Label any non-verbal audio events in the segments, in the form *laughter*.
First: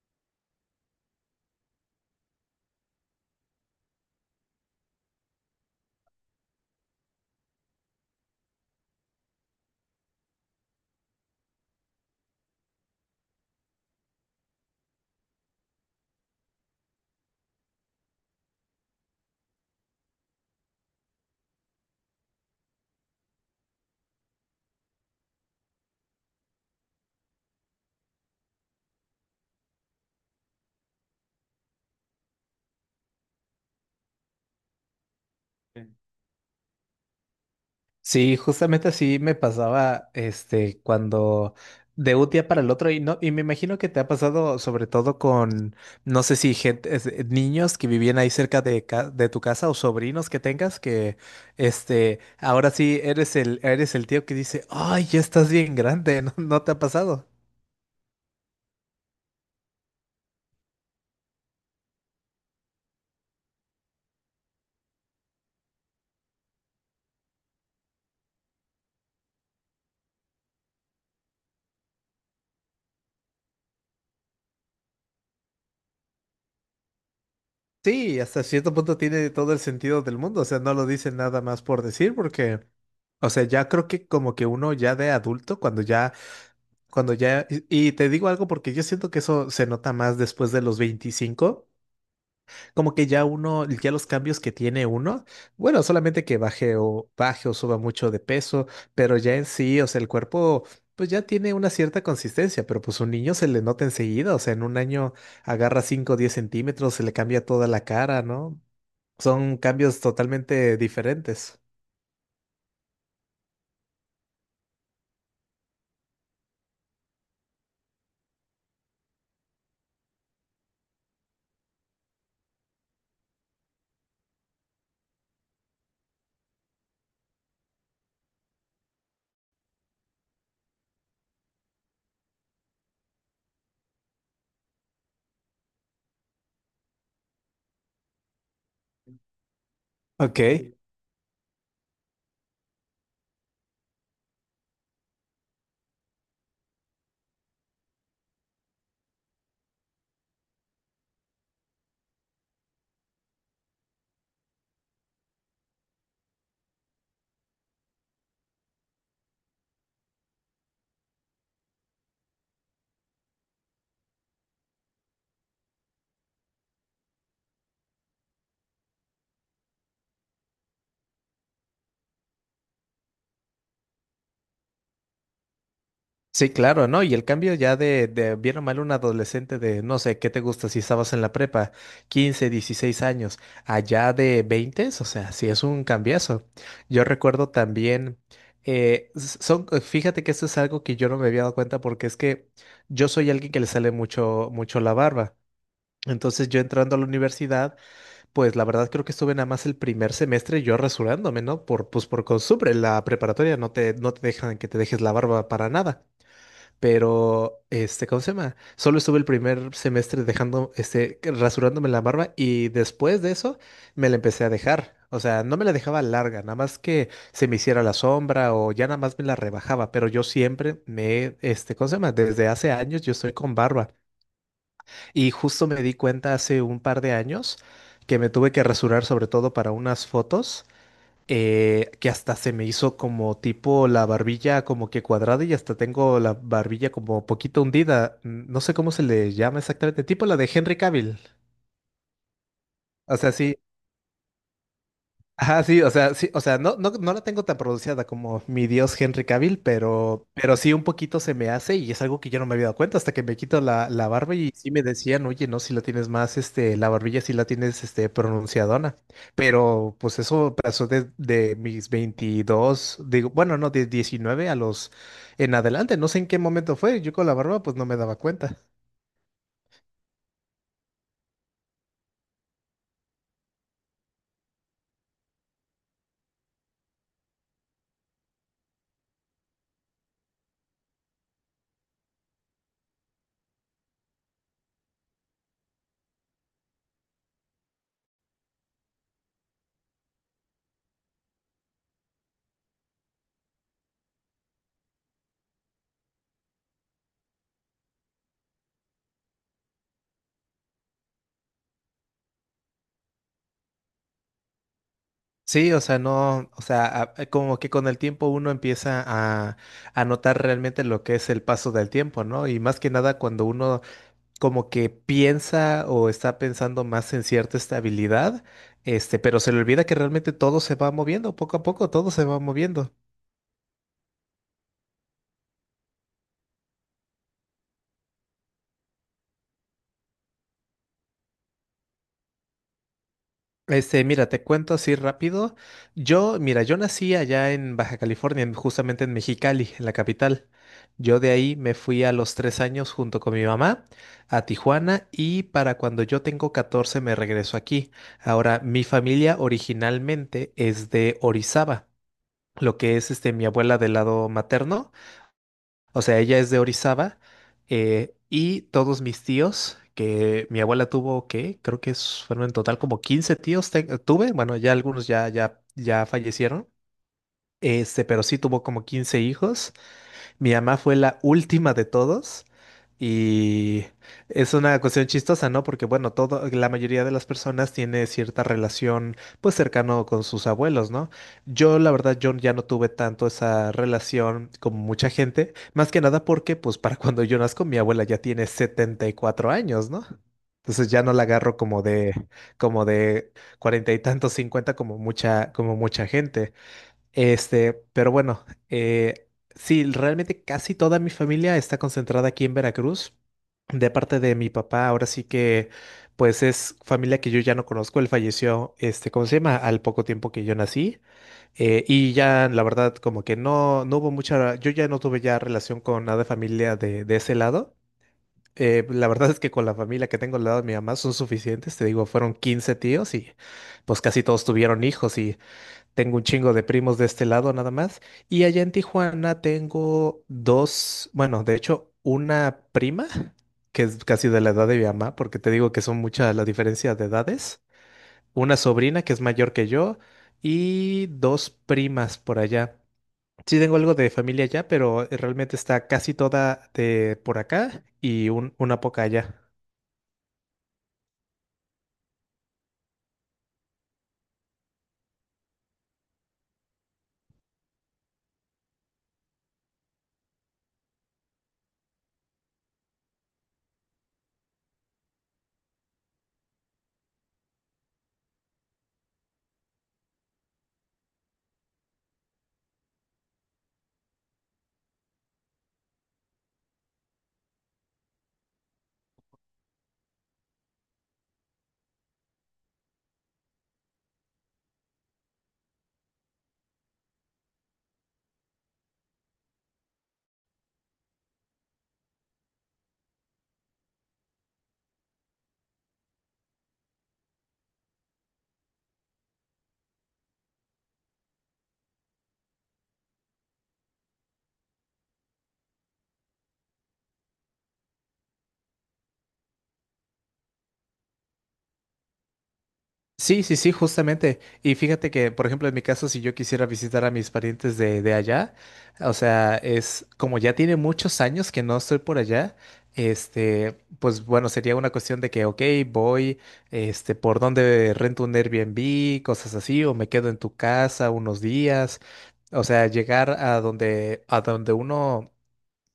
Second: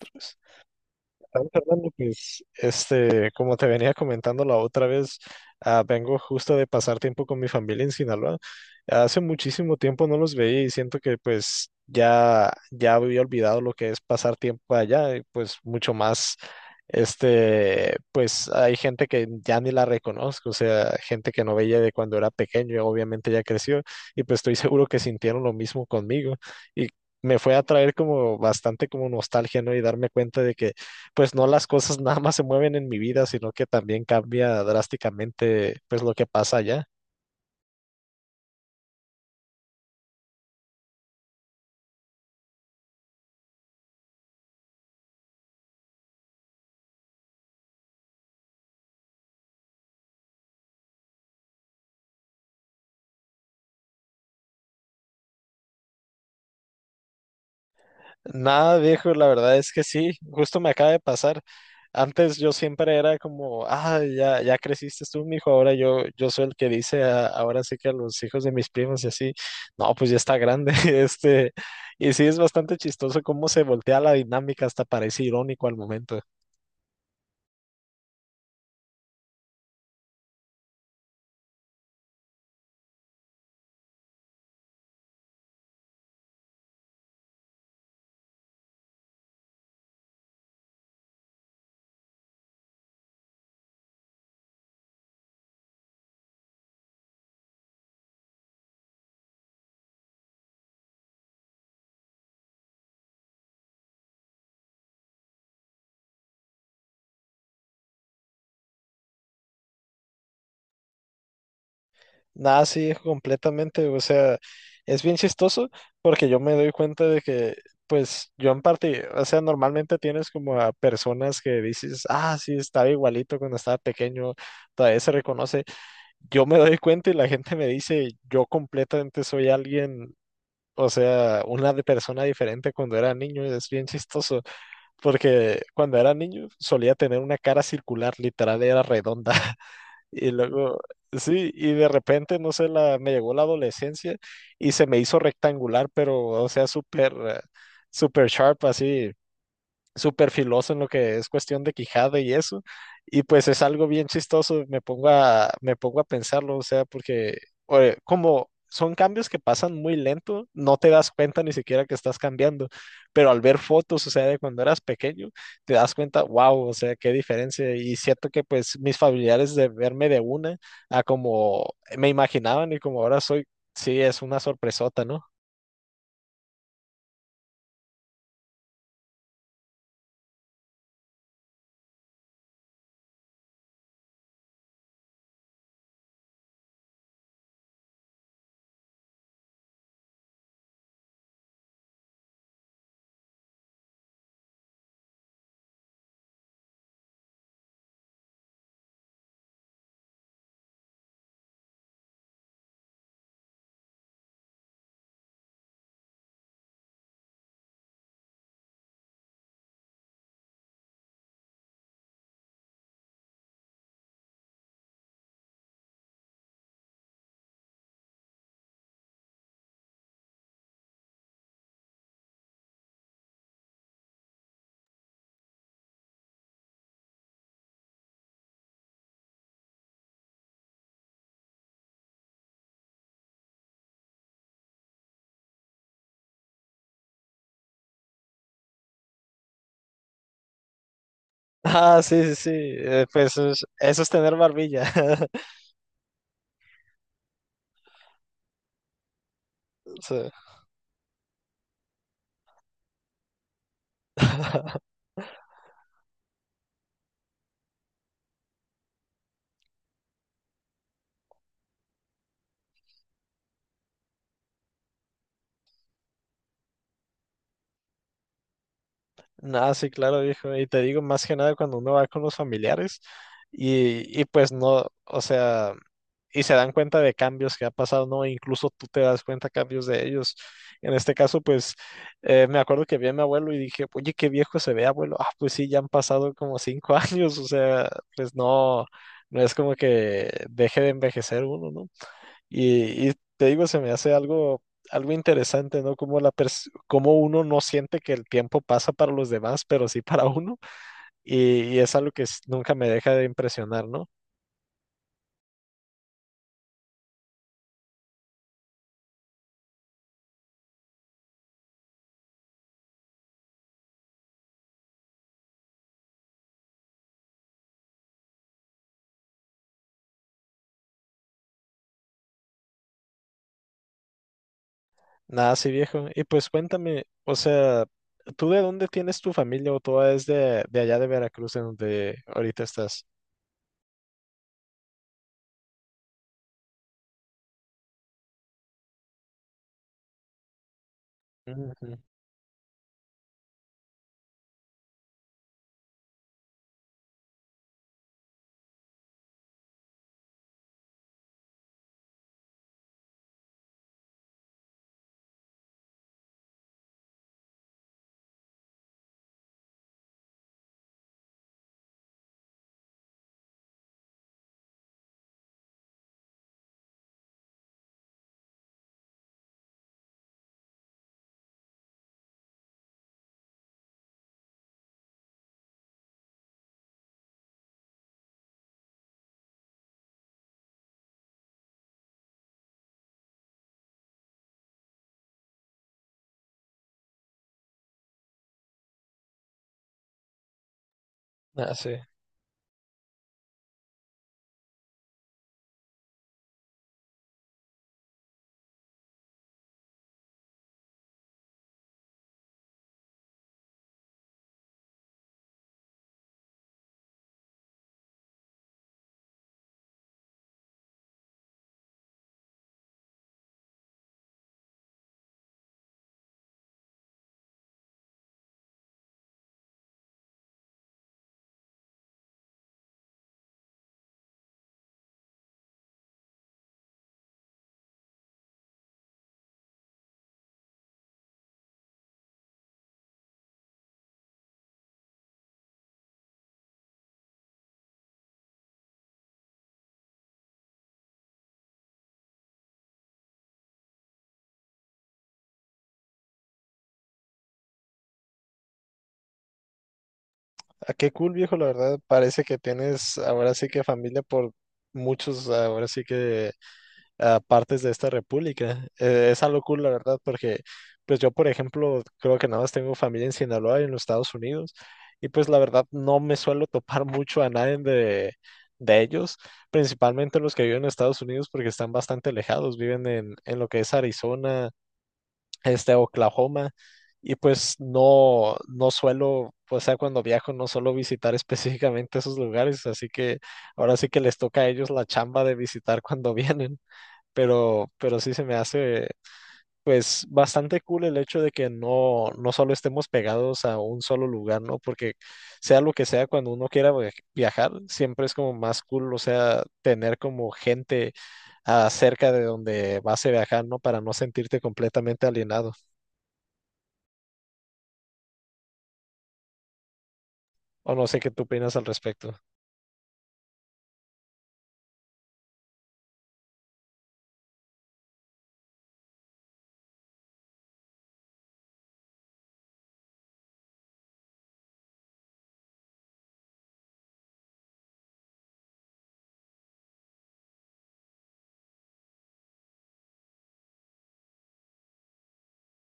Otros. Sabes, Fernando, pues, como te venía comentando la otra vez, ah, vengo justo de pasar tiempo con mi familia en Sinaloa. Hace muchísimo tiempo no los veía y siento que pues ya, ya había olvidado lo que es pasar tiempo allá y pues mucho más, pues hay gente que ya ni la reconozco, o sea, gente que no veía de cuando era pequeño y obviamente ya creció y pues estoy *laughs* seguro que sintieron lo mismo conmigo y me fue a traer como bastante como nostalgia, ¿no? Y darme cuenta de que pues no las cosas *laughs* nada más se mueven en mi vida, sino que también cambia drásticamente pues lo que pasa allá. Sí, justamente así me pasaba, cuando de un día para el otro, y no, y me imagino que te ha pasado sobre todo con, no sé si gente, niños que vivían ahí cerca de tu casa o sobrinos que tengas, que, ahora sí eres eres el tío que dice, ay, ya estás bien grande, *laughs* ¿no, no te ha pasado? Nada, viejo, la verdad es que sí, justo me acaba de pasar. Antes yo siempre era como, ah, ya, ya creciste tú, mijo, ahora yo soy el que dice, ahora sí que a los hijos de mis primos y así, no, pues ya está grande, *laughs* y sí es bastante chistoso cómo se voltea la dinámica, hasta parece irónico al momento. Sí, hasta cierto punto tiene todo el sentido del mundo, o sea, no lo dicen nada más por decir, porque, o sea, ya creo que como que uno ya de adulto, cuando ya, y te digo algo porque yo siento que eso se nota más después de los 25, como que ya uno, ya los cambios que tiene uno, bueno, solamente que baje o suba mucho de peso, pero ya en sí, o sea, el cuerpo pues ya tiene una cierta consistencia, pero pues un niño se le nota enseguida, o sea, en un año agarra cinco o 10 centímetros, se le cambia toda la cara, ¿no? Son cambios totalmente diferentes. Nada, sí, completamente. O sea, es bien chistoso porque yo me doy cuenta de que, pues, yo en parte, o sea, normalmente tienes como a personas que dices, ah, sí, estaba igualito cuando estaba pequeño, todavía se reconoce. Yo me doy cuenta y la gente me dice, yo completamente soy alguien, o sea, una persona diferente cuando era niño. Es bien chistoso porque cuando era niño solía tener una cara circular, literal, era redonda. Y Ok. luego, sí, y de repente, no sé, me llegó la adolescencia y se me hizo rectangular, pero, o sea, súper sharp, así, súper filoso en lo que es cuestión de Quijada y eso. Y pues es algo bien chistoso, me pongo a pensarlo, o sea, porque oye, como son cambios que pasan muy lento, no te das cuenta ni siquiera que estás cambiando, pero al ver fotos, o sea, de cuando eras pequeño, te das cuenta, wow, o sea, qué diferencia. Y siento que pues mis familiares de verme de una a como me imaginaban y como ahora soy, sí, es una sorpresota, ¿no? *laughs* Sí, claro, ¿no? Y el cambio ya de bien o mal un adolescente de, no sé, ¿qué te gusta si estabas en la prepa? 15, 16 años, allá de 20, o sea, sí es un cambiazo. Yo recuerdo también, fíjate que esto es algo que yo no me había dado cuenta porque es que yo soy alguien que le sale mucho, mucho la barba. Entonces yo entrando a la universidad, pues la verdad creo que estuve nada más el primer semestre yo rasurándome, ¿no? Pues por costumbre, en la preparatoria no te dejan que te dejes la barba para nada. Pero, este, ¿cómo se llama? Solo estuve el primer semestre dejando, rasurándome la barba y después de eso me la empecé a dejar. O sea, no me la dejaba larga, nada más que se me hiciera la sombra o ya nada más me la rebajaba, pero yo siempre me, este, ¿cómo se llama? Desde hace años yo estoy con barba y justo me di cuenta hace un par de años que me tuve que rasurar sobre todo para unas fotos, que hasta se me hizo como tipo la barbilla como que cuadrada y hasta tengo la barbilla como poquito hundida. No sé cómo se le llama exactamente, tipo la de Henry Cavill. Ah, sí, sí, sí, O sea, pues sí. Eso es tener barbilla. *laughs* Ajá, sí, o sea, no, no, no la tengo tan pronunciada como mi dios Henry Cavill, Sí. Pero sí un poquito se me hace y es algo que yo no me había dado cuenta hasta que me quito la barba y sí me *laughs* decían, oye, no, si la tienes más, la barbilla sí la tienes, pronunciadona. Pero pues eso pasó de, mis 22, digo, bueno, no, de 19 a los en adelante, no sé en qué momento fue, yo con la barba pues no me daba cuenta. Nada, sí, claro, viejo. Y te digo, más que nada cuando uno va con los familiares y pues no, o sea, y se dan cuenta de cambios que ha pasado, ¿no? Incluso tú te das cuenta cambios de ellos. En este caso, pues me acuerdo que vi a mi abuelo y dije, oye, qué viejo se ve, abuelo. Ah, pues sí, ya han pasado como 5 *laughs* años, o sea, pues no, no es como que deje de envejecer uno, ¿no? Y te digo, se me hace algo interesante, ¿no? Como uno no siente que el tiempo pasa para los demás, pero sí para uno. Y es algo que nunca me deja de impresionar, ¿no? Sí, o sea, no, o sea, como que con el tiempo uno empieza a notar realmente lo que es el paso del tiempo, ¿no? Y más que nada cuando uno como que piensa o está pensando más en cierta estabilidad, este, pero se le olvida que realmente todo se va moviendo poco a poco, todo se va moviendo. Nada así, viejo. Y pues cuéntame, o sea, ¿tú de dónde tienes tu familia o toda es de allá de Veracruz, en donde ahorita estás? Mira, te cuento así rápido. Mira, yo nací allá en Baja California, justamente en Mexicali, en la capital. Yo de ahí me Ujú. fui a los 3 años junto con mi mamá a Tijuana y para cuando yo tengo 14 me regreso aquí. Ahora, mi familia originalmente es de Orizaba, lo que es, mi abuela del lado materno, o sea, ella es de Orizaba. Y todos mis tíos, que mi abuela tuvo, que creo que fueron en total como 15 tíos tuve. Bueno, ya algunos ya fallecieron, este, pero sí tuvo como 15 hijos, mi mamá fue la última de todos. Y es una cuestión chistosa, ¿no? Porque bueno, la mayoría de las personas tiene cierta relación pues cercano con sus abuelos, ¿no? Yo la verdad yo ya no tuve tanto esa relación como mucha gente, más que nada porque pues para cuando yo nazco mi abuela ya tiene 74 años, ¿no? Entonces ya no la agarro Ah, como sí. de, como de cuarenta y tantos, cincuenta, como mucha gente. Pero bueno, sí, realmente casi toda mi familia está concentrada aquí en Veracruz. De parte de mi papá, ahora sí que, pues es familia que yo ya no conozco. Él falleció, este, ¿cómo se llama? Al poco tiempo que yo nací. Y ya, la verdad, como que no hubo mucha, yo ya no tuve ya relación con nada de familia de ese lado. La verdad es que con la familia que tengo al lado de mi mamá son suficientes. Te digo, fueron 15 tíos y pues casi todos tuvieron hijos y... Tengo un chingo de primos de este lado nada más. Y allá en Tijuana tengo dos, bueno, de hecho, una prima, que es casi de la edad de mi mamá, porque te digo que son muchas la diferencia de edades. Una sobrina que es mayor que yo y dos primas por allá. Sí tengo algo de familia allá, pero realmente está casi toda de por acá y una poca allá. Ah, qué cool, viejo, la verdad. Parece que tienes ahora sí que familia por muchos, ahora sí que a partes de esta república. Es algo cool, la verdad, porque pues yo, por ejemplo, creo que nada más tengo familia en Sinaloa y en los Estados Unidos, y pues la verdad no me suelo *laughs* topar mucho a nadie de ellos, principalmente los que viven en Estados Unidos porque están bastante alejados, viven en lo que es Arizona, Oklahoma. Y pues no, no suelo, o sea, cuando viajo no suelo visitar *laughs* específicamente esos lugares, así que ahora sí que les toca a ellos la chamba de visitar cuando vienen pero sí se me hace pues bastante cool el hecho de que no, no solo estemos pegados a un solo lugar, ¿no? Porque sea lo que sea, cuando uno quiera viajar, siempre es como más cool, o sea, tener como gente cerca de donde vas a viajar, ¿no? Para no sentirte completamente alienado. O no sé qué tú opinas al respecto. Sí, sí, sí, justamente. Y fíjate que, por ejemplo, en mi caso, si yo quisiera visitar a mis parientes de, allá, o sea, es como ya tiene muchos años que no estoy por allá, este, pues bueno, sería una cuestión de que, ok, voy, este, por dónde rento un Airbnb, cosas así, o me quedo en tu casa unos días. O sea, llegar a donde uno,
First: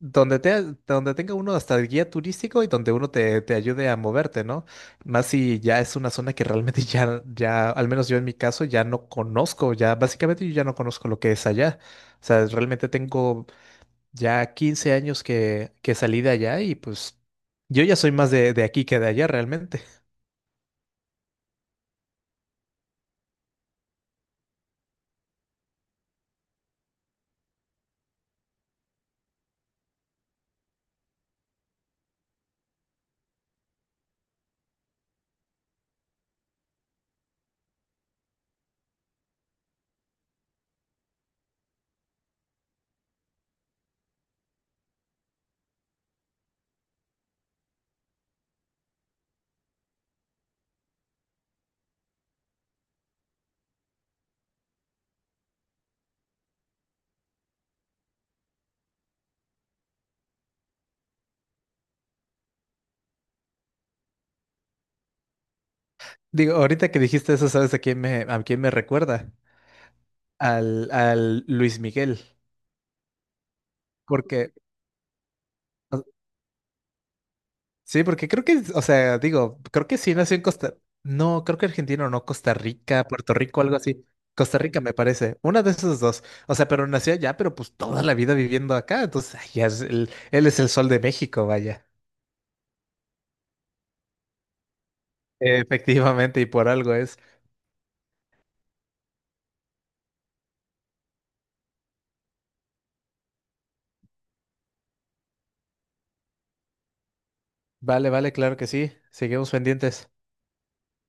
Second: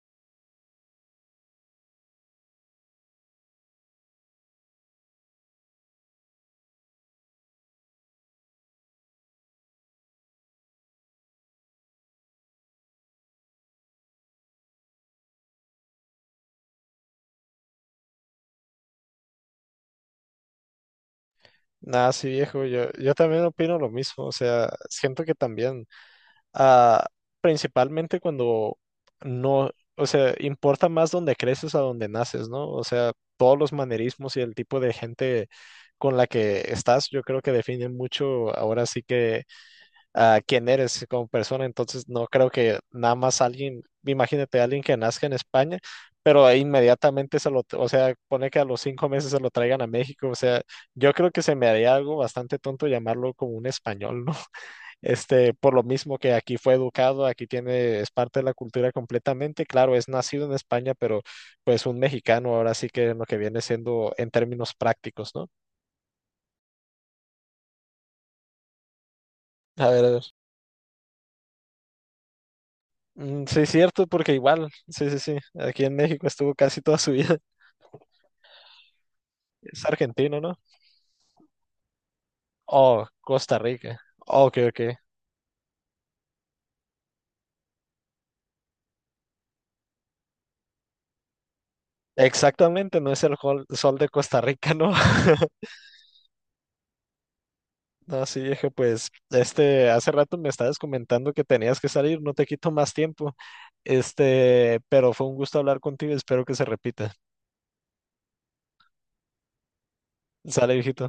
donde tenga uno hasta el guía turístico y donde uno te ayude a moverte, ¿no? Más si ya es una zona que realmente *laughs* al menos yo en mi caso, ya no conozco, ya básicamente yo ya no conozco lo que es allá. O sea, realmente tengo ya 15 años que salí de allá y pues yo ya soy más de, aquí que de allá realmente. Nada, sí, viejo, yo también opino lo mismo, o sea, siento que también. ah, principalmente cuando no, o sea, importa más donde creces a donde naces, ¿no? O sea, todos los manerismos y el tipo de gente con la que estás, yo creo que definen mucho ahora sí que quién eres como persona. Entonces, no creo que nada más alguien, imagínate alguien que nazca en España. Pero ahí inmediatamente se lo, o sea, pone que a los 5 meses se lo traigan a México, o sea, yo creo que se me haría algo bastante tonto llamarlo como un español, ¿no? Por lo mismo que aquí fue educado, aquí tiene, es parte de la cultura completamente. Claro, es nacido en España, pero pues un mexicano ahora sí que lo que viene siendo en términos prácticos, ¿no? *laughs* Digo, ahorita que dijiste eso, ¿sabes a quién me recuerda? A ver, a ver. Al Luis Miguel. Mm, sí, cierto, porque Porque, igual, sí, sí, sí, aquí en o México estuvo casi toda su vida. *laughs* Sí, porque creo que, o sea, digo, Es creo que sí nació argentino, en ¿no? Costa, no, creo que argentino, no, Costa Rica, Oh, Puerto Costa Rico, algo Rica. así. Ok, Costa ok. Rica me parece, una de esas dos. O sea, pero nació allá, pero pues toda la vida viviendo acá. Entonces, ay, ya es él es el sol de México, vaya. Exactamente, no es el sol de Costa Rica, ¿no? *laughs* Efectivamente, y por algo es. No, sí, dije, pues, hace rato me estabas comentando que tenías que salir, no te quito más tiempo. Pero fue un gusto hablar contigo, espero que se repita. Vale, vale, claro que sí. Seguimos pendientes. Sale, viejito.